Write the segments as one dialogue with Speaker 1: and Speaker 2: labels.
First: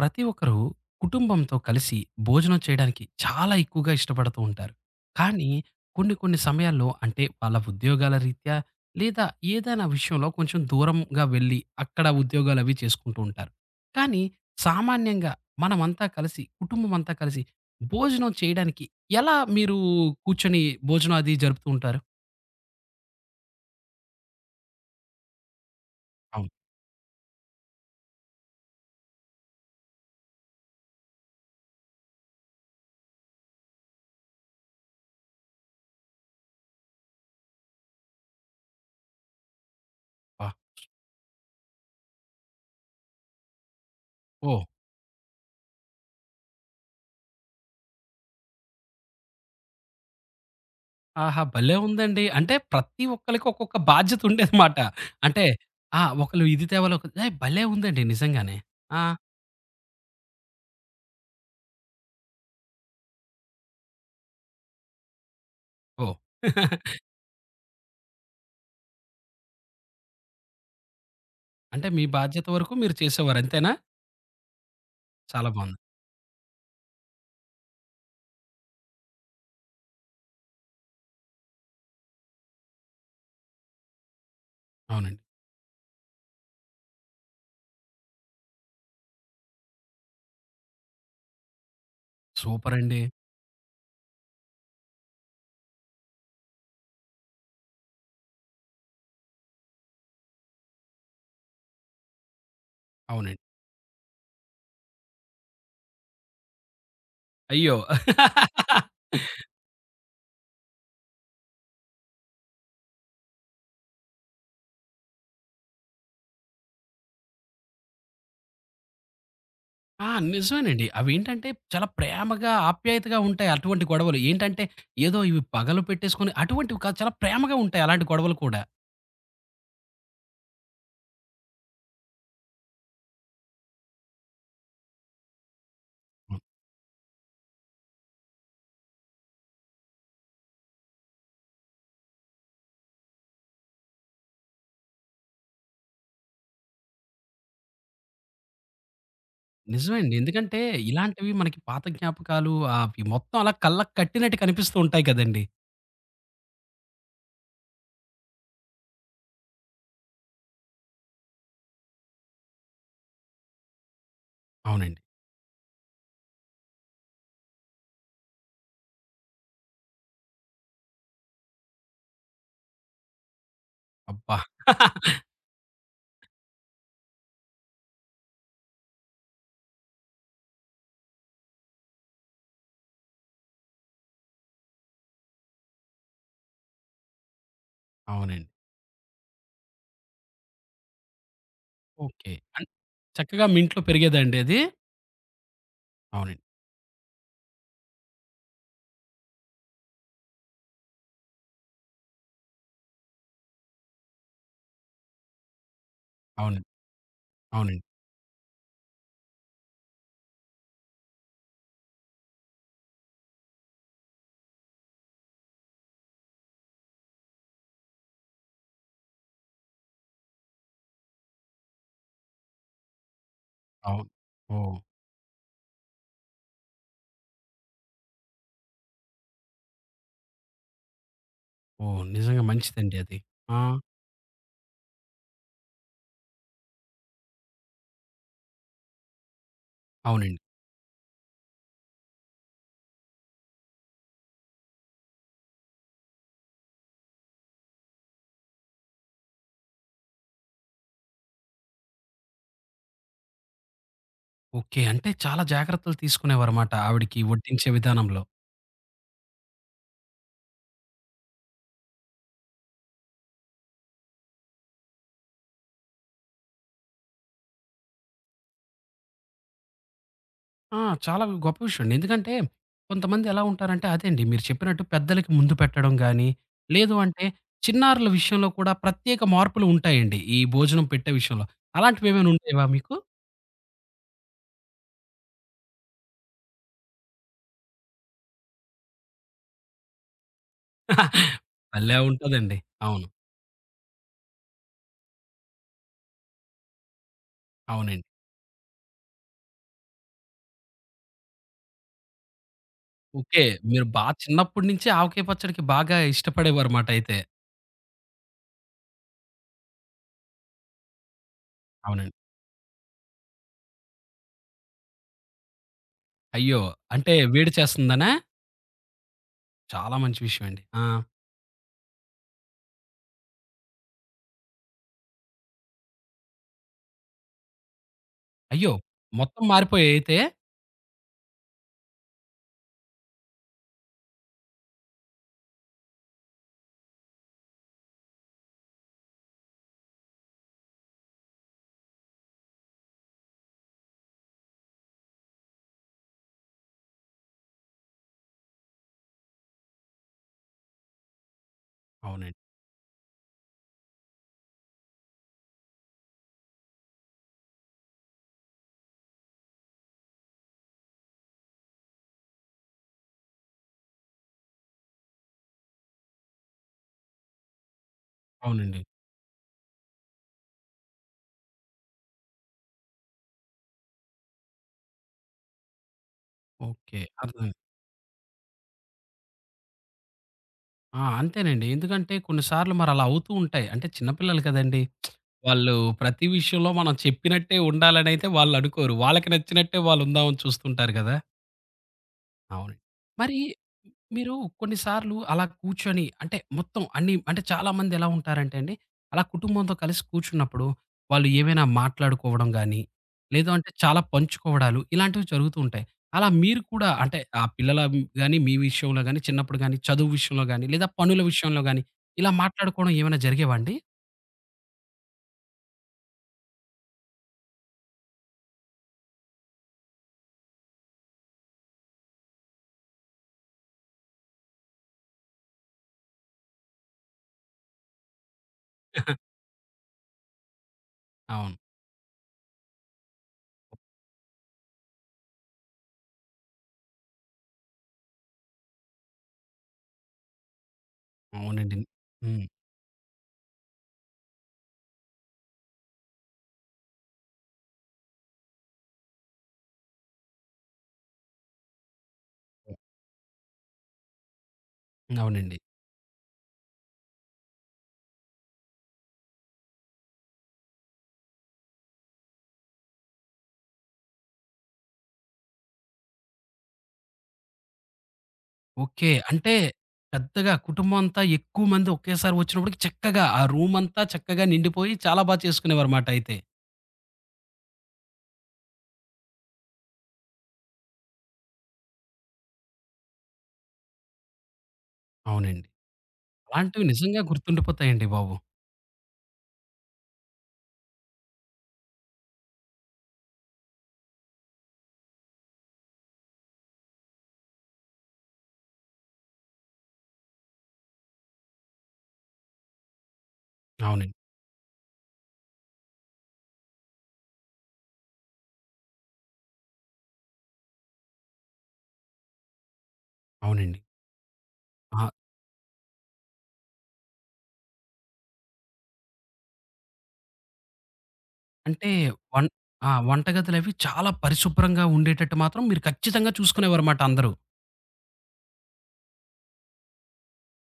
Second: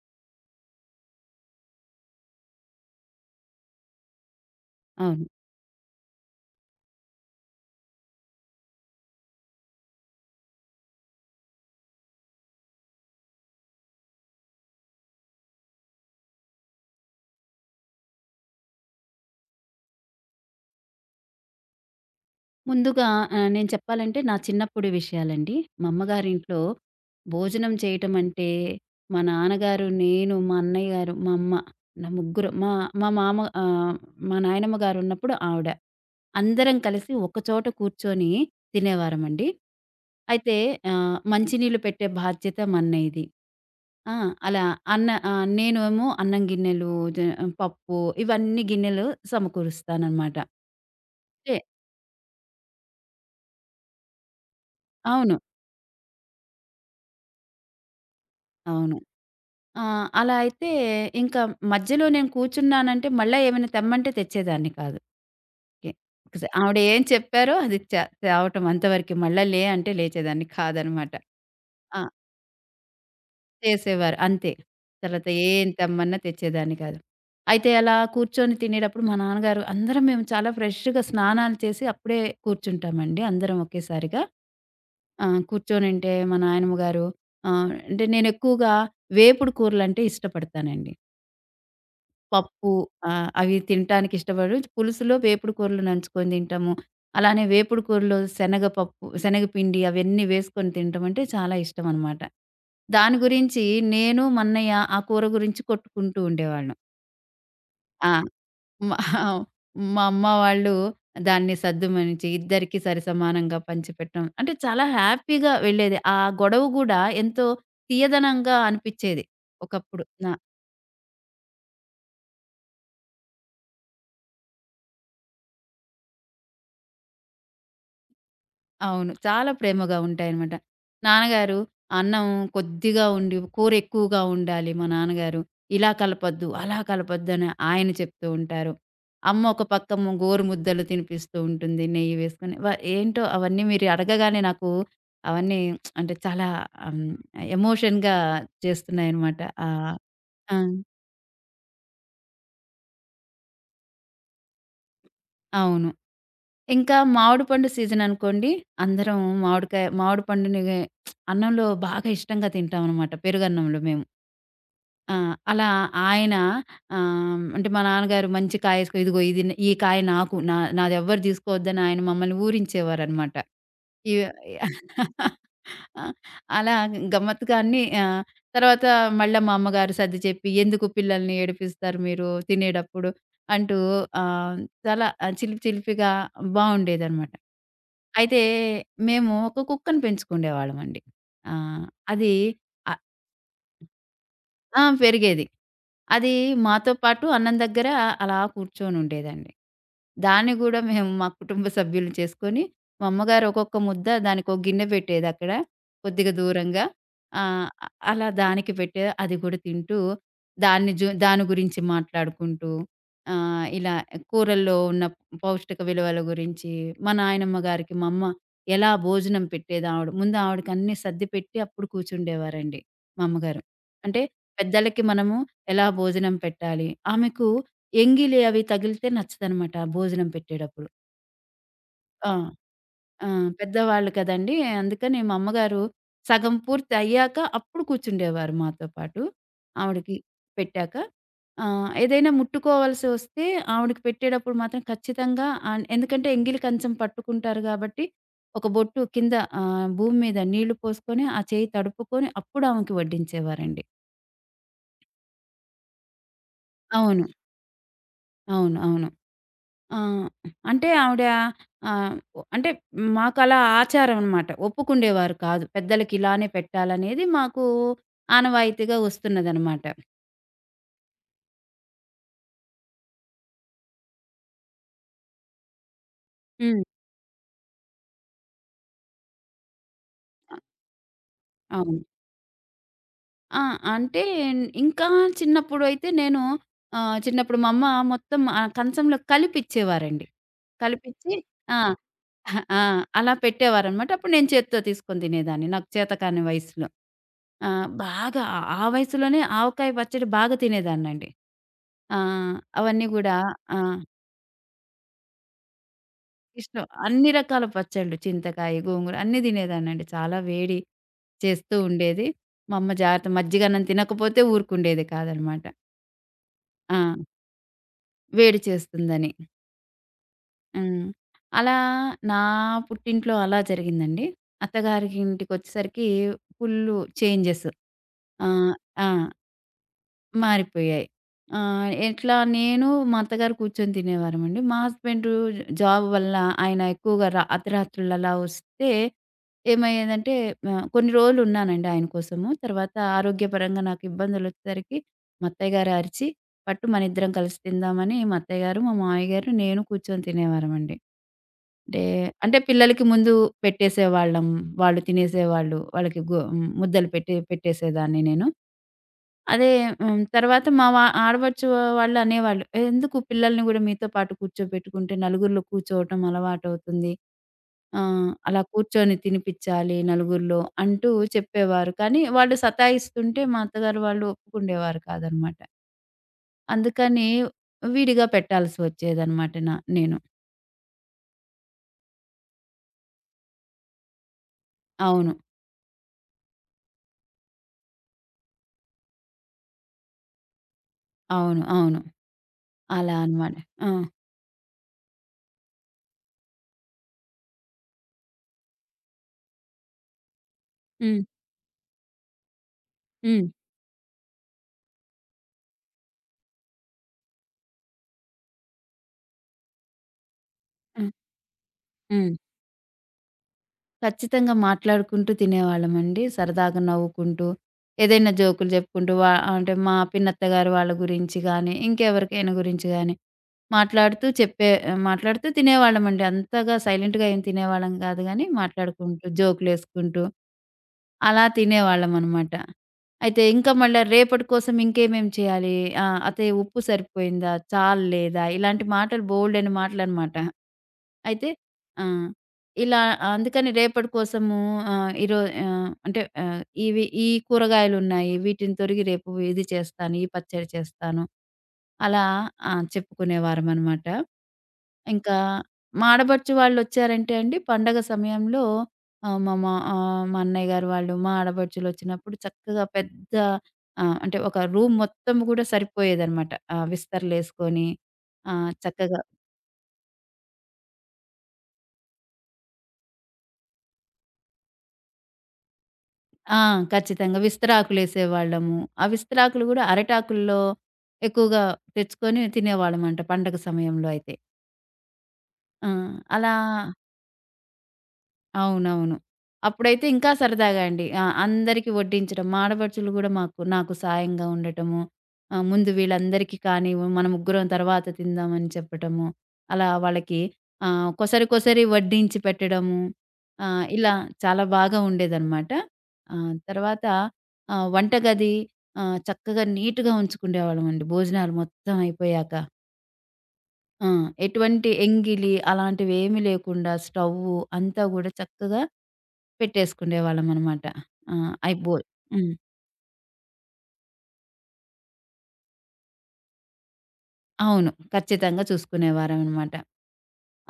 Speaker 1: ప్రతి ఒక్కరు కుటుంబంతో కలిసి భోజనం చేయడానికి చాలా ఎక్కువగా ఇష్టపడుతూ ఉంటారు.
Speaker 2: అవును.
Speaker 1: కానీ కొన్ని కొన్ని సమయాల్లో అంటే వాళ్ళ ఉద్యోగాల రీత్యా లేదా ఏదైనా విషయంలో కొంచెం దూరంగా వెళ్ళి అక్కడ ఉద్యోగాలవి చేసుకుంటూ ఉంటారు. కానీ సామాన్యంగా మనమంతా కలిసి కుటుంబమంతా కలిసి భోజనం చేయడానికి ఎలా మీరు కూర్చొని భోజనం అది జరుపుతూ ఉంటారు?
Speaker 2: ముందుగా నేను చెప్పాలంటే నా చిన్నప్పుడు విషయాలండి. మా
Speaker 1: అవును.
Speaker 2: అమ్మగారింట్లో భోజనం చేయటం అంటే, మా నాన్నగారు, నేను, మా అన్నయ్య గారు, మా అమ్మ నా ముగ్గురం మా మా మామ మా నాయనమ్మ గారున్నప్పుడు ఆవిడ. అందరం కలిసి ఒకచోట కూర్చొని తినేవారమండి.
Speaker 1: అబ్బా!
Speaker 2: అయితే మంచినీళ్ళు పెట్టే బాధ్యత మా అన్నయ్యది. ఆ! అలా
Speaker 1: ఓహ్!
Speaker 2: అన్న నేనేమో అన్నం గిన్నెలు, పప్పు ఇవన్నీ గిన్నెలు సమకూరుస్తాననమాట.
Speaker 1: ఆహా!
Speaker 2: అంటే
Speaker 1: భలే ఉందండి. అంటే ప్రతి ఒక్కళ్ళకి ఒక్కొక్క బాధ్యత ఉండేదమాట.
Speaker 2: అవును.
Speaker 1: అంటే ఆ! ఒకళ్ళు ఇది తేవాలి, ఒకళ్ళు ఏయ్! భలే ఉందండి నిజంగానే.
Speaker 2: అవును.
Speaker 1: ఆ!
Speaker 2: ఆ! అలా అయితే ఇంకా మధ్యలో నేను కూర్చున్నానంటే మళ్ళా ఏమైనా తెమ్మంటే తెచ్చేదాన్ని కాదు. ఓకే.
Speaker 1: ఓహ్!
Speaker 2: ఆవిడ ఏం చెప్పారో అది తేవటం అంతవరకే. మళ్ళా లే అంటే లేచేదాన్ని కాదనమాట.
Speaker 1: అంటే
Speaker 2: ఆ!
Speaker 1: మీ బాధ్యత వరకు మీరు చేసేవారు అంతేనా?
Speaker 2: చేసేవారు అంతే. తర్వాత
Speaker 1: చాలా
Speaker 2: ఏం
Speaker 1: బాగుంది.
Speaker 2: తెమ్మన్నా తెచ్చేదాన్ని కాదు. అయితే అలా కూర్చొని తినేటప్పుడు మా నాన్నగారు అందరం మేము చాలా ఫ్రెష్‌గా స్నానాలు చేసి అప్పుడే కూర్చుంటామండి అందరం ఒకేసారిగా.
Speaker 1: అవునండి.
Speaker 2: కూర్చొనుంటే మా నాయనమ్మ గారు అంటే నేనెక్కువగా వేపుడు కూరలంటే ఇష్టపడతానండి. పప్పు
Speaker 1: సూపర్ అండి.
Speaker 2: ఆ! అవి తినటానికి ఇష్టపడరు. పులుసులో వేపుడు కూరలు నంచుకొని తింటాము. అలానే వేపుడు కూరలో శనగపప్పు, శనగపిండి అవన్నీ వేసుకొని తినటం అంటే చాలా ఇష్టం అనమాట. దాని
Speaker 1: అవునండి.
Speaker 2: గురించి నేను, మా అన్నయ్య ఆ కూర గురించి కొట్టుకుంటూ ఉండేవాళ్ళం.
Speaker 1: అయ్యో!
Speaker 2: ఆ! మా మా అమ్మ వాళ్ళు దాన్ని సద్దుమణిచి ఇద్దరికీ సరి సమానంగా పంచిపెట్టడం. అంటే చాలా హ్యాపీగా వెళ్ళేది. ఆ గొడవ గూడా ఎంతో తీయదనంగా అనిపిచ్చేది ఒకప్పుడు.
Speaker 1: ఆ!
Speaker 2: నా
Speaker 1: నిజమేనండి. అవేంటంటే చాలా ప్రేమగా, ఆప్యాయతగా ఉంటాయి అటువంటి గొడవలు. ఏంటంటే ఏదో ఇవి పగలు పెట్టేసుకొని అటువంటివి కాదు, చాలా ప్రేమగా ఉంటాయి అలాంటి గొడవలు కూడా.
Speaker 2: అవును. చాలా ప్రేమగా ఉంటాయనమాట. నాన్నగారు అన్నం కొద్దిగా ఉండి, కూర ఎక్కువగా ఉండాలి మా నాన్నగారు. ఇలా కలపొద్దు, అలా కలపొద్దని ఆయన చెప్తూ ఉంటారు. అమ్మ ఒక పక్కము గోరుముద్దలు తినిపిస్తూ ఉంటుంది నెయ్యి వేసుకొని. ఏంటో అవన్నీ మీరు అడగగానే నాకు అవన్నీ అంటే చాలా ఆహ్, ఎమోషన్‌గా చేస్తున్నాయనమాట. ఆహ్,
Speaker 1: నిజమే అండి.
Speaker 2: ఆ!
Speaker 1: ఎందుకంటే ఇలాంటివి మనకి పాత జ్ఞాపకాలు అవి మొత్తం అలా కళ్ళకి కట్టినట్టు కనిపిస్తూ ఉంటాయి కదండీ!
Speaker 2: అవును. ఇంకా మామిడి పండు సీజననుకోండి, అందరం మామిడికాయ మామిడి పండుని అన్నంలో బాగా ఇష్టంగా తింటామనమాట. పెరుగన్నంలో మేము.
Speaker 1: అవునండి.
Speaker 2: ఆ! అలా ఆయన అంటే మా నాన్నగారు మంచి కాయేసుకో ఇదిగో ఇది ఈ కాయ నాకు నా నాదెవ్వరు తీసుకోవద్దని ఆయన మమ్మల్ని ఊరించేవారనమాట. ఇ
Speaker 1: అబ్బా!
Speaker 2: అలా గమ్మత్తుగా అన్నీ తర్వాత మళ్ళా మా అమ్మగారు సర్ది చెప్పి, "ఎందుకు పిల్లల్ని ఏడిపిస్తారు మీరు తినేటప్పుడు" అంటూ ఆహ్, చాలా చిలిపి చిలిపిగా బావుండేదనమాట. అయితే
Speaker 1: అవునండి.
Speaker 2: మేము ఒక కుక్కని పెంచుకుండేవాళ్ళమండి. ఆహ్, అది
Speaker 1: ఓకే.
Speaker 2: అ
Speaker 1: చక్కగా మీ ఇంట్లో పెరిగేదా అండి అది?
Speaker 2: ఆ! పెరిగేది. అది
Speaker 1: అవునండి.
Speaker 2: మాతో పాటు అన్నం దగ్గర అలా కూర్చొనుండేదండి. దాన్ని గూడా మేము మా కుటుంబ సభ్యులు చేసుకొని, మా అమ్మగారు ఒక్కొక్క ముద్ద దానికో గిన్నె పెట్టేదక్కడ కొద్దిగా
Speaker 1: అవునండి.
Speaker 2: దూరంగా. ఆహ్,
Speaker 1: అవునండి.
Speaker 2: అలా దానికి పెట్టే అది గూడా తింటూ, దాన్ని దాని గురించి మాట్లాడుకుంటూ, ఇలా కూరల్లో ఉన్న పౌష్టిక విలువల గురించి, మా నాయనమ్మ గారికి మా అమ్మ ఎలా భోజనం పెట్టేదావిడ. ముందు ఆవిడకన్నీ సర్దిపెట్టి అప్పుడు కూర్చుండేవారండి మా అమ్మగారు.
Speaker 1: అవును.
Speaker 2: అంటే
Speaker 1: ఓహ్!
Speaker 2: పెద్దలకి మనము ఎలా భోజనం పెట్టాలి. ఆమెకు ఎంగిలి అవి తగిలితే నచ్చదనమాట భోజనం పెట్టేటప్పుడు.
Speaker 1: ఓహ్!
Speaker 2: ఆ!
Speaker 1: నిజంగా మంచిదండి అది.
Speaker 2: ఆ!
Speaker 1: ఆ!
Speaker 2: పెద్దవాళ్ళు కదండీ! అందుకని మా అమ్మగారు సగం పూర్తి అయ్యాక అప్పుడు కూర్చుండేవారు మాతో పాటు. ఆవిడకి
Speaker 1: అవునండి.
Speaker 2: పెట్టాక. ఏదైనా ముట్టుకోవాల్సి వస్తే ఆవిడకి పెట్టేటప్పుడు మాత్రం ఖచ్చితంగా ఎందుకంటే ఎంగిలి కంచం పట్టుకుంటారు కాబట్టి, ఒక బొట్టు కింద భూమి మీద నీళ్లు పోసుకొని, ఆ చేయి తడుపుకొని అప్పుడు ఆమెకి వడ్డించేవారండి.
Speaker 1: ఓకే. అంటే చాలా జాగ్రత్తలు తీసుకునేవారమాట ఆవిడకి
Speaker 2: అవును.
Speaker 1: వడ్డించే విధానంలో.
Speaker 2: అవును. అవును. ఆ! అంటే ఆవిడ ఆహ్, అంటే మాకలా ఆచారం అనమాట. ఒప్పుకుండేవారు కాదు. పెద్దలకి ఇలానే పెట్టాలనేది మాకు ఆనవాయితీగా వస్తున్నదనమాట.
Speaker 1: ఆ! చాలా గొప్ప విషయం అండి. ఎందుకంటే కొంతమంది ఎలా ఉంటారంటే అదే అండి మీరు చెప్పినట్టు పెద్దలకి ముందు పెట్టడం గాని,
Speaker 2: హ్మ్.
Speaker 1: లేదు అంటే చిన్నారుల విషయంలో కూడా ప్రత్యేక మార్పులు ఉంటాయండి ఈ భోజనం పెట్టే విషయంలో.
Speaker 2: అవును.
Speaker 1: అలాంటివేమైనా ఉండేవా మీకు?
Speaker 2: ఆ! అంటే ఇంకా చిన్నప్పుడైతే నేను చిన్నప్పుడు మా అమ్మ మొత్తం ఆ కంచంలో కలిపిచ్చేవారండి. కలిపిచ్చి ఆ!
Speaker 1: భలే ఉంటదండి.
Speaker 2: ఆ!
Speaker 1: అవును.
Speaker 2: అలా పెట్టేవారనమాట. అప్పుడు నేను చేత్తో తీసుకొని తినేదాన్ని. నాకు చేతకాని వయసులో. ఆ!
Speaker 1: అవునండి.
Speaker 2: బాగా ఆ ఆ వయసులోనే ఆవకాయ పచ్చడి బాగా తినేదాన్నండి. ఆహ్, అవన్నీ గూడా
Speaker 1: ఓకే.
Speaker 2: ఆ!
Speaker 1: మీరు చిన్నప్పటి నుంచే ఆవకాయ పచ్చడికి బాగా
Speaker 2: ఇష్టం.
Speaker 1: ఇష్టపడేవారుమాట అయితే.
Speaker 2: అన్ని రకాల పచ్చళ్ళు చింతకాయ, గోంగూర అన్నీ తినేదాన్నండి. చాలా వేడి చేస్తూ
Speaker 1: అవునండి.
Speaker 2: ఉండేది. మా అమ్మ జాగ్రత్త మజ్జిగన్నం తినకపోతే ఊరుకుండేది కాదనమాట.
Speaker 1: అయ్యో!
Speaker 2: ఆ!
Speaker 1: అంటే వేడి చేస్తుందనా?
Speaker 2: వేడి చేస్తుందని.
Speaker 1: చాలా మంచి విషయం అండి. ఆ!
Speaker 2: హ్మ్. అలా నా పుట్టింట్లో అలా జరిగిందండి. అత్తగారి ఇంటికొచ్చేసరికి ఫుల్లు చేంజెస్. ఆ!
Speaker 1: అయ్యో!
Speaker 2: ఆ!
Speaker 1: మొత్తం మారిపోయాయి అయితే.
Speaker 2: మారిపోయాయి. ఎట్లా నేను, మా అత్తగారు కూర్చొని తినేవారమండి. మా హస్బెండు జాబ్ వల్ల ఆయన ఎక్కువగా అర్ధరాత్రులు అలా వస్తే ఏమయ్యేదంటే కొన్ని రోజులున్నానండి ఆయన కోసము. తర్వాత ఆరోగ్యపరంగా నాకు ఇబ్బందులొచ్చేసరికి మా అత్తయ్య గారు అరిచి, పట్టు మనిద్దరం కలిసి తిందామని మా అత్తయ్య గారు, మా మామయ్య గారు, నేను కూర్చొని తినేవారమండి. అంటే,
Speaker 1: అవునండి.
Speaker 2: అంటే పిల్లలకి ముందు పెట్టేసేవాళ్ళం. వాళ్ళు తినేసేవాళ్ళు. వాళ్ళకి ముద్దలు పెట్టేసేదాన్ని నేను. అదే హ్మ్. తర్వాత మా ఆడపడుచు వాళ్ళు అనేవాళ్ళు. "ఏ, "ఎందుకు పిల్లల్ని గూడా మీతో పాటు కూర్చోబెట్టుకుంటే నలుగురిలో కూర్చోవటం అలవాటవుతుంది. అలా
Speaker 1: అవునండి.
Speaker 2: కూర్చొని తినిపిచ్చాలి నలుగురిలో" అంటూ చెప్పేవారు. కానీ వాళ్ళు సతాయిస్తుంటే మా అత్తగారు వాళ్ళు ఒప్పుకుండేవారు కాదనమాట.
Speaker 1: ఓకే.
Speaker 2: అందుకని
Speaker 1: అర్థమైంది.
Speaker 2: విడిగా పెట్టాల్సి వచ్చేదనమాట నేను.
Speaker 1: ఆ! అంతేనండి. ఎందుకంటే కొన్ని సార్లు మరలా అవుతూ ఉంటాయి. అంటే చిన్న పిల్లలు కదండీ!
Speaker 2: అవును.
Speaker 1: వాళ్ళు ప్రతి విషయంలో మనం చెప్పినట్టే ఉండాలనైతే వాళ్ళనుకోరు. వాళ్ళకి నచ్చినట్టే వాళ్ళుందామని చూస్తుంటారు గదా!
Speaker 2: అవును. అవును.
Speaker 1: అవును.
Speaker 2: అలా
Speaker 1: మరి
Speaker 2: అనమాట. ఆ!
Speaker 1: మీరు కొన్ని సార్లు అలా కూర్చొని అంటే మొత్తం అన్ని అంటే చాలామంది ఎలా ఉంటారంటే అండి, అలా కుటుంబంతో కలిసి కూర్చున్నప్పుడు
Speaker 2: హ్మ్.
Speaker 1: వాళ్ళు ఏమైనా మాట్లాడుకోవడం గానీ,
Speaker 2: హ్మ్.
Speaker 1: లేదు అంటే చాలా పంచుకోవడాలు ఇలాంటివి జరుగుతూ ఉంటాయి. అలా మీరు కూడా అంటే ఆ పిల్లల గానీ, మీ విషయంలో గానీ, చిన్నప్పుడు గానీ, చదువు విషయంలో గానీ, లేదా
Speaker 2: హ్మ్.
Speaker 1: పనుల విషయంలో గానీ, ఇలా
Speaker 2: హ్మ్.
Speaker 1: మాట్లాడుకోవడం ఏమైనా జరిగేవా అండి?
Speaker 2: ఖచ్చితంగా మాట్లాడుకుంటూ తినేవాళ్ళమండి. సరదాగా నవ్వుకుంటూ, ఏదైనా జోకులు జెప్పుకుంటూ అంటే మా పిన్నత్త గారు వాళ్ళ గురించి గానీ, ఇంకెవరికైనా గురించి గానీ, మాట్లాడుతూ తినేవాళ్ళమండి. అంతగా సైలెంట్‌గా ఏం తినేవాళ్ళం గాదు గానీ, మాట్లాడుకుంటూ, జోకులేసుకుంటూ అలా
Speaker 1: అవును.
Speaker 2: తినేవాళ్ళమనమాట. అయితే ఇంకా మళ్ళా రేపటి కోసం ఇంకేమేం చేయాలి? ఆ! అతే ఉప్పు సరిపోయిందా? చాలు లేదా? ఇలాంటి మాటలు బోలెడన్ని మాటలనమాట. అయితే
Speaker 1: అవునండి.
Speaker 2: ఆ!
Speaker 1: హ్మ్.
Speaker 2: ఇలా అందుకని రేపటి కోసము ఆహ్, ఈరో ఆహ్, అంటే ఆహ్, ఇవి ఈ కూరగాయలున్నాయి. వీటిని తొరిగి రేపు ఇది చేస్తాను, ఈ పచ్చడి చేస్తాను. అలా ఆ! చెప్పుకునేవారమనమాట. ఇంకా
Speaker 1: అవునండి.
Speaker 2: మా ఆడపడుచు వాళ్ళొచ్చారంటే అండి పండగ సమయంలో ఆహ్, మా మా ఆహ్, మా అన్నయ్య గారు వాళ్ళు, మా ఆడపడుచులొచ్చినప్పుడు చక్కగా పెద్ద అంటే ఒక రూమ్ మొత్తం గూడా సరిపోయేదనమాట. విస్తరలేసుకొని
Speaker 1: ఓకే.
Speaker 2: చక్కగా
Speaker 1: అంటే పెద్దగా కుటుంబం అంతా ఎక్కువ మంది ఒకేసారి వచ్చినప్పటికి చక్కగా ఆ రూమ్ అంతా చక్కగా నిండిపోయి చాలా బా చేసుకునేవారుమాట అయితే.
Speaker 2: ఆ! ఖచ్చితంగా విస్తరాకులేసేవాళ్ళము. ఆ విస్తరాకులు గూడా అరిటాకుల్లో ఎక్కువగా తెచ్చుకొని తినేవాళ్ళమంట పండగ సమయంలో అయితే.
Speaker 1: అవునండి.
Speaker 2: ఆ! అలా
Speaker 1: అలాంటివి నిజంగా గుర్తుండిపోతాయండి బాబు.
Speaker 2: అవునవును. అప్పుడైతే ఇంకా సరదాగా అండి. ఆ! అందరికి వడ్డించడం, మా ఆడపడుచులు గూడా నాకు సాయంగా ఉండటము, ముందు వీళ్ళందరికీ కానివ్వు, మన ముగ్గురం తర్వాత తిందామని చెప్పటము, అలా వాళ్ళకి కొసరి కొసరి వడ్డించి పెట్టడము, ఇలా
Speaker 1: అవునండి.
Speaker 2: చాలా బాగా ఉండేదనమాట. తర్వాత వంటగది చక్కగా నీట్‌గా ఉంచుకుండేవాళ్ళమండి భోజనాలు మొత్తం అయిపోయాక.
Speaker 1: అవునండి.
Speaker 2: ఆ! ఎటువంటి
Speaker 1: ఆ!
Speaker 2: ఎంగిలి అలాంటివేమి లేకుండా స్టవ్వు అంతా గూడా చక్కగా పెట్టేసుకునేవాళ్ళమనమాట. ఆ!
Speaker 1: అంటే
Speaker 2: అయిపో
Speaker 1: వం
Speaker 2: హ్మ్.
Speaker 1: ఆ! వంటగదులవి చాలా పరిశుభ్రంగా ఉండేటట్టు మాత్రం మీరు ఖచ్చితంగా చూసుకునేవారుమాట అందరూ.
Speaker 2: అవును. ఖచ్చితంగా చూసుకునేవారమనమాట.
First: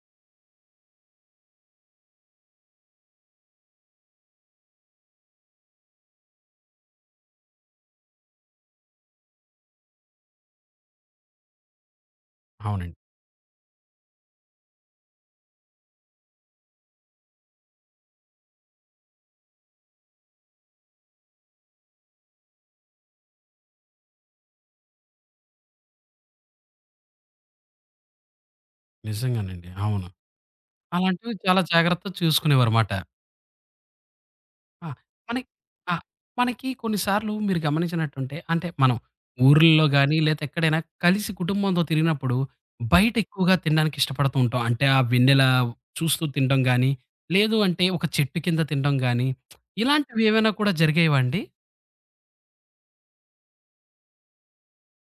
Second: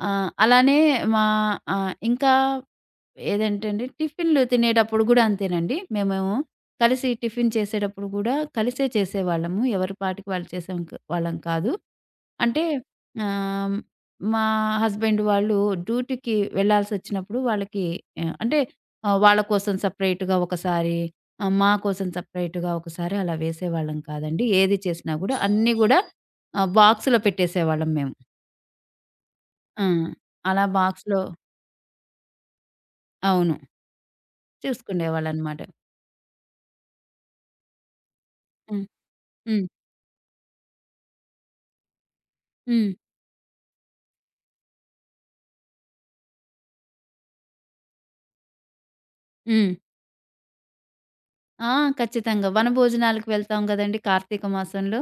Speaker 2: అలానే మా ఇంకా ఏదంటే అండి, టిఫిన్‌లు తినేటప్పుడు గూడా అంతేనండి. మేమేమో కలిసి టిఫిన్ చేసేటప్పుడు గూడా కలిసే చేసేవాళ్ళము. ఎవరి పాటికి వాళ్ళు చేసేం క్ వాళ్ళం కాదు. అంటే
Speaker 1: అవునండి.
Speaker 2: ఆహ్, మా హస్బెండ్ వాళ్ళు డ్యూటీకి వెళ్ళాల్సొచ్చినప్పుడు వాళ్ళకి ఆహ్, అంటే వాళ్ళ కోసం సెపరేట్‌గా ఒకసారి, మా కోసం సెపరేట్‌గా ఒకసారి అలా వేసేవాళ్ళం కాదండి. ఏది చేసినా గూడా అన్నీ గూడా బాక్స్‌లో పెట్టేసేవాళ్ళం మేము.
Speaker 1: నిజంగానండి.
Speaker 2: ఆ!
Speaker 1: అవును.
Speaker 2: అలా బాక్స్‌లో
Speaker 1: అలాంటివి చాలా జాగ్రత్తగా చూసుకునేవారుమాట.
Speaker 2: అవును.
Speaker 1: ఆ! మనకి
Speaker 2: చూసుకునేవాళ్ళనమాట.
Speaker 1: ఆ! మనకి కొన్ని సార్లు మీరు గమనించినట్టుంటే అంటే
Speaker 2: హ్మ్.
Speaker 1: మనం
Speaker 2: హ్మ్.
Speaker 1: ఊర్లలో గాని లేతే ఎక్కడైనా కలిసి కుటుంబంతో తిరిగినప్పుడు
Speaker 2: హ్మ్.
Speaker 1: బయట ఎక్కువగా తినడానికి ఇష్టపడుతూ ఉంటాం. అంటే ఆ వెన్నెల చూస్తూ తినడం గాని, లేదు అంటే ఒక చెట్టు కింద తినడం గాని
Speaker 2: హ్మ్.
Speaker 1: ఇలాంటివి ఏమైనా కూడా జరిగేవా అండి?
Speaker 2: ఆ! ఖచ్చితంగా. వనభోజనాలకు వెళ్తాం గదండీ కార్తీక మాసంలో.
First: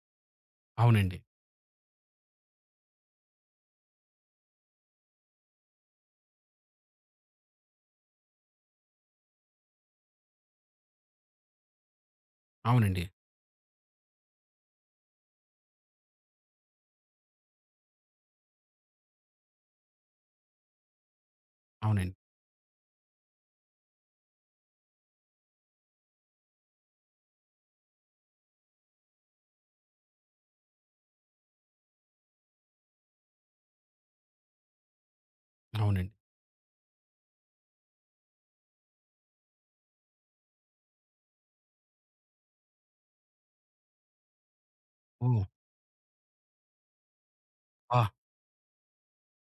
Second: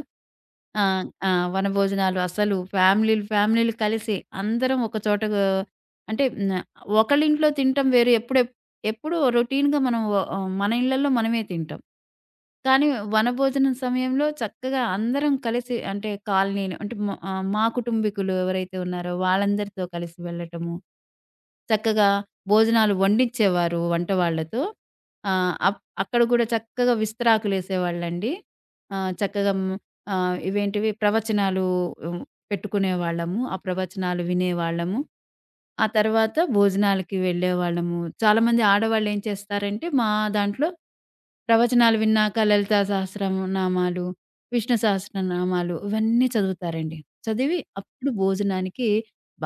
Speaker 2: ఆ!
Speaker 1: అవునండి.
Speaker 2: ఆ! వనభోజనాలు అసలు ఫ్యామిలీలు, ఫ్యామిలీలు కలిసి అందరం ఒక చోట అంటే హ్మ్. ఒకళ్ళింట్లో తినటం వేరు. ఎప్పుడూ రొటీన్‌గా మనం మన ఇళ్ళల్లో మనమే తింటాం. కానీ
Speaker 1: అవునండి.
Speaker 2: వనభోజనం సమయంలో చక్కగా అందరం కలిసి అంటే కాలనీలు అంటే మా కుటుంబీకులు ఎవరైతే ఉన్నారో వాళ్ళందరితో కలిసి వెళ్ళటము. చక్కగా
Speaker 1: అవునండి.
Speaker 2: భోజనాలు వండించేవారు వంట వాళ్ళతో. ఆహ్, అప్ అక్కడ కూడా చక్కగా విస్తరాకులేసేవాళ్ళండి. చక్కగా హ్మ్, ఇవేంటివి ప్రవచనాలు హ్మ్, పెట్టుకునేవాళ్ళము. ఆ ప్రవచనాలు వినేవాళ్ళము. ఆ
Speaker 1: అవునండి.
Speaker 2: తర్వాత భోజనాలకి వెళ్ళేవాళ్ళము. చాలామంది ఆడవాళ్ళేం చేస్తారంటే మా దాంట్లో ప్రవచనాలు విన్నాక లలితా సహస్రనామాలు, విష్ణు
Speaker 1: ఓహ్!
Speaker 2: సహస్రనామాలు ఇవన్నీ చదువుతారండి. చదివి
Speaker 1: ఆ!
Speaker 2: అప్పుడు భోజనానికి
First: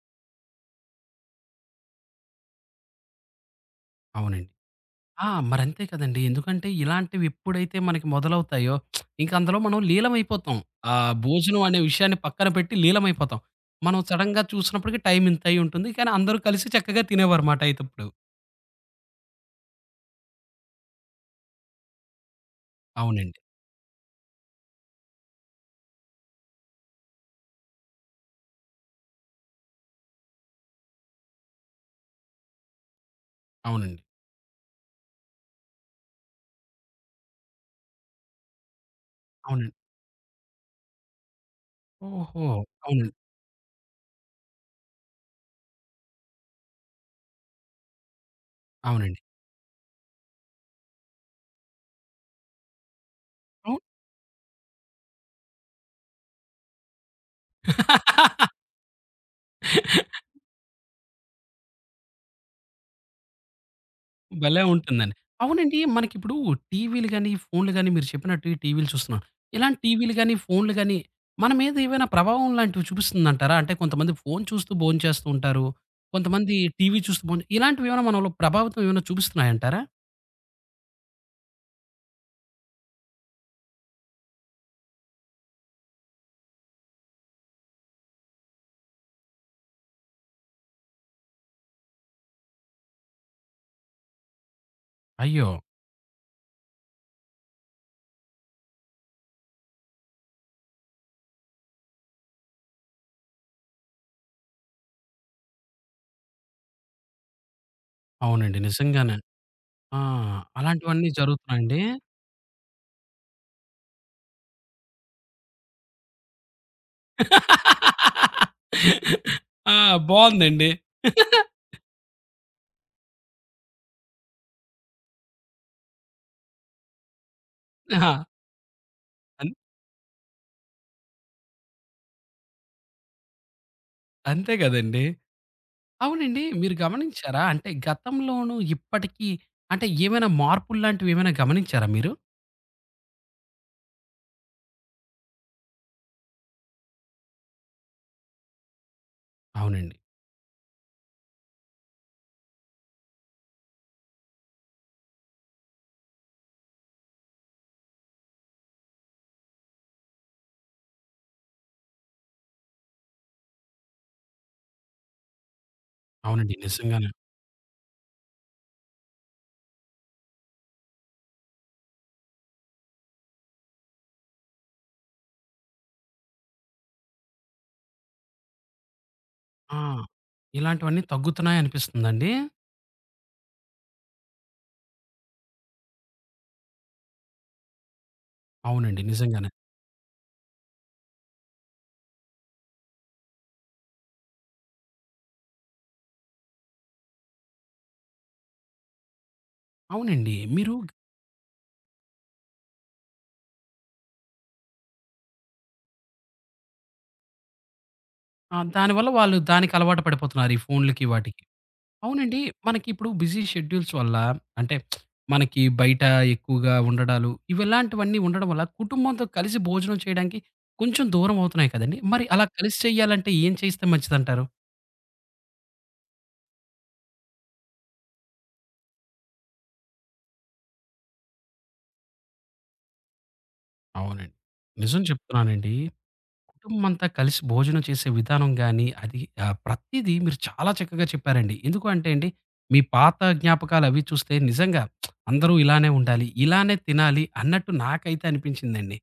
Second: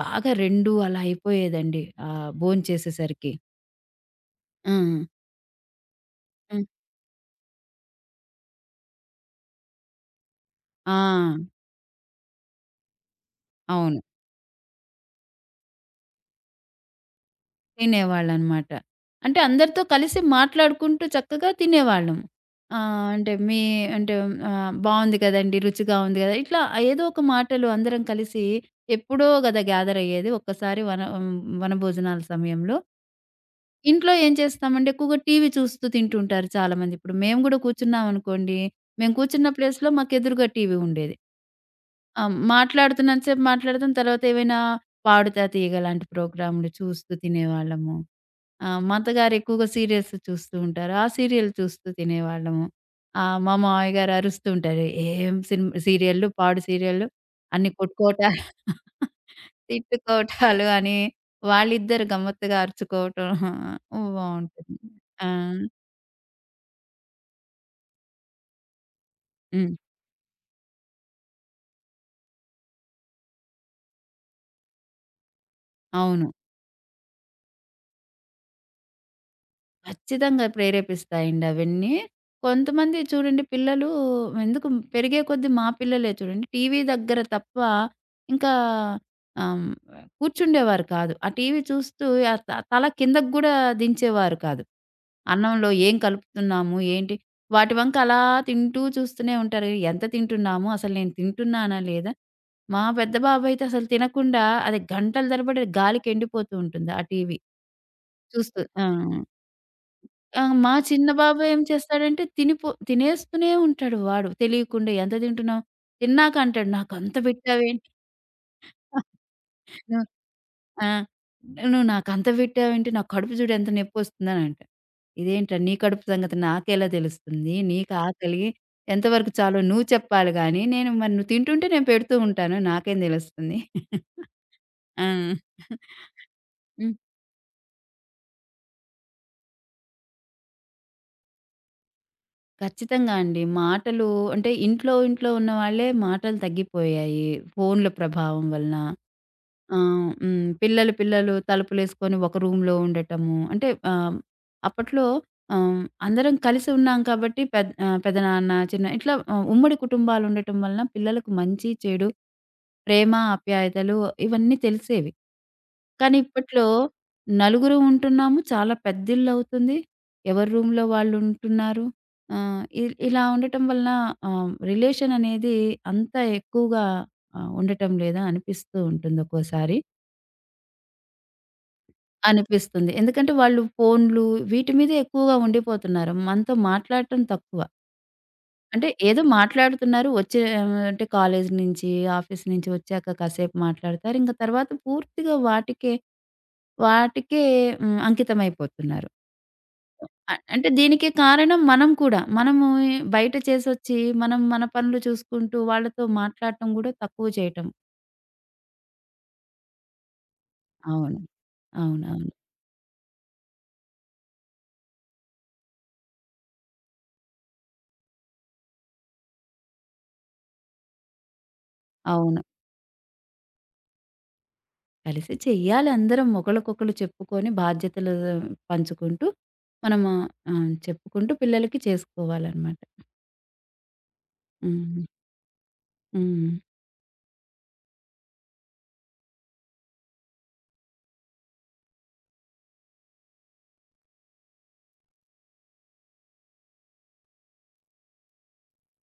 Speaker 2: బాగా 2 అలా అయిపోయేదండి. భోంచేసేసరికి.
Speaker 1: అవునండి.
Speaker 2: ఆ!
Speaker 1: ఆ! మరంతే కదండీ.
Speaker 2: హ్మ్.
Speaker 1: ఎందుకంటే ఇలాంటివి ఎప్పుడైతే మనకి మొదలవుతాయో ఇంక అందులో మనం లీలమైపోతాం.
Speaker 2: ఆ!
Speaker 1: ఆ భోజనం అనే విషయాన్ని పక్కన పెట్టి లీలమైపోతాం.
Speaker 2: అవును.
Speaker 1: మనం సడెన్‌గా చూసినప్పటికి టైం ఇంత అయ్యి ఉంటుంది. కానీ అందరూ కలిసి చక్కగా తినేవారుమాట అయితే ఇప్పుడు.
Speaker 2: తినేవాళ్ళనమాట. అంటే అందరితో కలిసి మాట్లాడుకుంటూ చక్కగా తినేవాళ్ళం. అంటే
Speaker 1: అవునండి.
Speaker 2: మీ అంటే బావుంది కదండీ! రుచిగా ఉంది కదా! ఇట్లా ఏదో ఒక మాటలు అందరం కలిసి ఎప్పుడో కదా గ్యాదరయ్యేది. ఒక్కసారి వన హ్మ్, వనభోజనాల సమయంలో.
Speaker 1: అవునండి.
Speaker 2: ఇంట్లో ఏం చేస్తామంటే ఎక్కువగా టీవీ చూస్తూ తింటుంటారు చాలామంది. ఇప్పుడు మేము గూడా కూర్చున్నామనుకోండి, మేము కూర్చున్న
Speaker 1: అవునండి.
Speaker 2: ప్లేస్‌లో మాకెదురుగా టీవీ ఉండేది.
Speaker 1: ఓహో! అవునండి.
Speaker 2: మాట్లాడుతున్నంత సేపు మాట్లాడతాం. తర్వాత ఏవైనా పాడుతా తీగ లాంటి ప్రోగ్రామ్‌లు చూస్తూ తినేవాళ్ళము. మా
Speaker 1: అవునండి.
Speaker 2: అత్తగారు ఎక్కువగా సీరియల్స్ చూస్తూ ఉంటారు. ఆ సీరియల్ చూస్తూ తినేవాళ్ళము. మా
Speaker 1: అవు
Speaker 2: మామయ్య గారు అరుస్తూ ఉంటారు. "ఏం సినిమా సీరియల్లు, పాడు సీరియల్లు అన్ని కొట్టుకోవటాలు" తిట్టుకోవటాలు అని వాళ్ళిద్దరు గమ్మత్తుగా అరుచుకోవటం
Speaker 1: భలే
Speaker 2: బావుంటుంది.
Speaker 1: ఉంటుందండి.
Speaker 2: ఆ!
Speaker 1: అవునండి. మనకిప్పుడు టీవీలు గాని, ఫోన్‌లు గాని మీరు చెప్పినట్టు ఈ టీవీలు చూస్తున్నాం.
Speaker 2: హ్మ్.
Speaker 1: ఇలాంటి టీవీలు గాని, ఫోన్‌లు గాని మన మీద ఏవైనా ప్రభావం లాంటివి చూపిస్తుందంటారా? అంటే కొంతమంది ఫోను చూస్తూ భోంచేస్తూ ఉంటారు.
Speaker 2: అవును.
Speaker 1: కొంతమంది టీవీ చూస్తూ భోం ఇలాంటివేమైనా మనలో ప్రభావితం ఏమైనా చూపిస్తున్నాయంటారా?
Speaker 2: ఖచ్చితంగా ప్రేరేపిస్తాయండి అవన్నీ. కొంతమంది చూడండి పిల్లలు ఎందుకు పెరిగే కొద్దీ మా పిల్లలే చూడండి టీవీ దగ్గర తప్ప ఇంకా కూర్చుండేవారు కాదు. ఆ టీవీ చూస్తూ ఆహ్, త తల కిందకి గూడా దించేవారు కాదు.
Speaker 1: అయ్యో!
Speaker 2: అన్నంలో ఏం కలుపుతున్నాము? ఏంటి? వాటి వంక అలా తింటూ చూస్తూనే ఉంటారు. ఎంత తింటున్నాము? అసలు నేను తింటున్నానా? లేదా? మా పెద్ద బాబు అయితే అసలు తినకుండా అది గంటల తరబడి గాలికి ఎండిపోతూ ఉంటుంది ఆ టీవీ
Speaker 1: అవునండి.
Speaker 2: చూస్తూ. ఆ!
Speaker 1: నిజంగానే. ఆ!
Speaker 2: ఆ! మా
Speaker 1: అలాంటివన్నీ
Speaker 2: చిన్న బాబు ఏం
Speaker 1: జరుగుతున్నాయండి.
Speaker 2: చేస్తాడంటే తినేస్తూనే ఉంటాడు వాడు తెలియకుండా. ఎంత తింటున్నావు? తిన్నాక అంటాడు నాకంత పెట్టావేంటి?
Speaker 1: ఆ!
Speaker 2: నువ్వు
Speaker 1: బావుందండి.
Speaker 2: ఆ! నువ్వు నాకంత పెట్టావేంటి? నా కడుపు చూడు ఎంత నొప్పొస్తుందని అంటాడు. ఇదేంట్రా నీ కడుపు సంగతి నాకెలా తెలుస్తుంది? నీకు
Speaker 1: ఆ!
Speaker 2: ఆకలి ఎంతవరకు
Speaker 1: అన్
Speaker 2: చాలో నువ్వు చెప్పాలి గానీ, నేను మరి నువ్వు తింటుంటే నేను పెడుతూ ఉంటాను. నాకేం తెలుస్తుంది?
Speaker 1: అంతే
Speaker 2: ఆ!
Speaker 1: గదండీ! అవునండి. మీరు గమనించారా? అంటే గతంలోను, ఇప్పటికి అంటే ఏమైనా మార్పుల్లాంటివి ఏమైనా గమనించారా మీరు?
Speaker 2: ఖచ్చితంగా అండి. మాటలు అంటే ఇంట్లో ఇంట్లో ఉన్నవాళ్ళే మాటలు తగ్గిపోయాయి. ఫోన్‌ల ప్రభావం వలన.
Speaker 1: అవునండి.
Speaker 2: ఆహ్, హ్మ్. పిల్లలు పిల్లలు తలుపులేసుకొని ఒక రూమ్‌లో ఉండటము. అంటే అప్పట్లో అందరం కలిసి ఉన్నాం కాబట్టి పెదనాన్న, చిన్న ఇట్లా ఉమ్మడి కుటుంబాలు ఉండటం వలన పిల్లలకు మంచి, చెడు ప్రేమ, ఆప్యాయతలు ఇవన్నీ తెలిసేవి. కానీ
Speaker 1: అవునండి.
Speaker 2: ఇప్పట్లో
Speaker 1: నిజంగానే.
Speaker 2: నలుగురు ఉంటున్నాము. చాలా పెద్దిల్లవుతుంది. ఎవరి రూమ్‌లో వాళ్ళుంటున్నారు. ఆహ్, ఇ ఇలా ఉండటం వలన రిలేషన్ అనేది అంత ఎక్కువగా ఉండటం లేదా అనిపిస్తూ ఉంటుంది ఒక్కోసారి.
Speaker 1: ఆ! ఇలాంటివన్నీ తగ్గుతున్నాయి అనిపిస్తుందండి.
Speaker 2: అనిపిస్తుంది. ఎందుకంటే వాళ్ళు ఫోన్లు వీటి మీదే ఎక్కువగా ఉండిపోతున్నారు. మనతో మాట్లాడటం తక్కువ. అంటే
Speaker 1: అవునండి.
Speaker 2: ఏదో
Speaker 1: నిజంగానే.
Speaker 2: మాట్లాడుతున్నారు. వచ్చే అంటే కాలేజ్ నుంచి, ఆఫీస్ నుంచి వచ్చాక కాసేపు మాట్లాడతారు. ఇంక తర్వాత పూర్తిగా వాటికే హ్మ్, అంకితమైపోతున్నారు.
Speaker 1: అవునండి.
Speaker 2: అంటే
Speaker 1: మీరు
Speaker 2: దీనికి కారణం మనం కూడా. మనము బయట చేసొచ్చి, మనం మన పనులు చూసుకుంటూ వాళ్ళతో మాట్లాడటం గూడా తక్కువ చేయటం.
Speaker 1: దానివల్ల వాళ్ళు దానికి అలవాటు పడిపోతున్నారు ఈ ఫోన్‌లకి
Speaker 2: అవును.
Speaker 1: వాటికి.
Speaker 2: అవునవును. అవును.
Speaker 1: అవునండి. మనకి ఇప్పుడు బిజీ షెడ్యూల్స్ వల్ల అంటే మనకి బయట ఎక్కువగా ఉండడాలు, ఇవిలాంటివన్నీ ఉండడం వల్ల కుటుంబంతో కలిసి భోజనం చేయడానికి కొంచెం దూరం అవుతున్నాయి కదండీ! మరి
Speaker 2: అవును
Speaker 1: అలా కలిసి చేయాలంటే ఏం చేస్తే మంచిదంటారు?
Speaker 2: కలిసి చెయ్యాలి అందరం. ఒకళ్ళకొకళ్ళు చెప్పుకొని బాధ్యతలు పంచుకుంటూ మనము చెప్పుకుంటూ పిల్లలకి చేసుకోవాలనమాట.
Speaker 1: అవునండి. నిజం
Speaker 2: హ్మ్.
Speaker 1: చెప్తున్నానండి.
Speaker 2: హ్మ్.
Speaker 1: కుటుంబమంతా కలిసి భోజనం చేసే విధానం గాని, అది ప్రతీదీ మీరు చాలా చక్కగా చెప్పారండి. ఎందుకు అంటే అండి, మీ పాత జ్ఞాపకాలవి చూస్తే నిజంగా అందరూ ఇలానే ఉండాలి, ఇలానే తినాలి అన్నట్టు నాకైతే అనిపించిందండి.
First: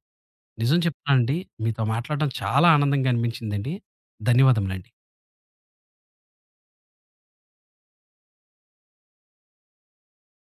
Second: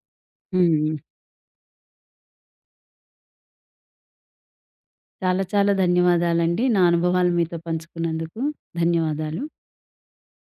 Speaker 1: నిజం
Speaker 2: హ్మ్.
Speaker 1: చెప్తున్నానండి. మీతో మాట్లాడడం చాలా ఆనందంగా అనిపించిందండి. ధన్యవాదములండి.
Speaker 2: చాలా చాలా ధన్యవాదాలండి. నా అనుభవాలు మీతో పంచుకున్నందుకు ధన్యవాదాలు.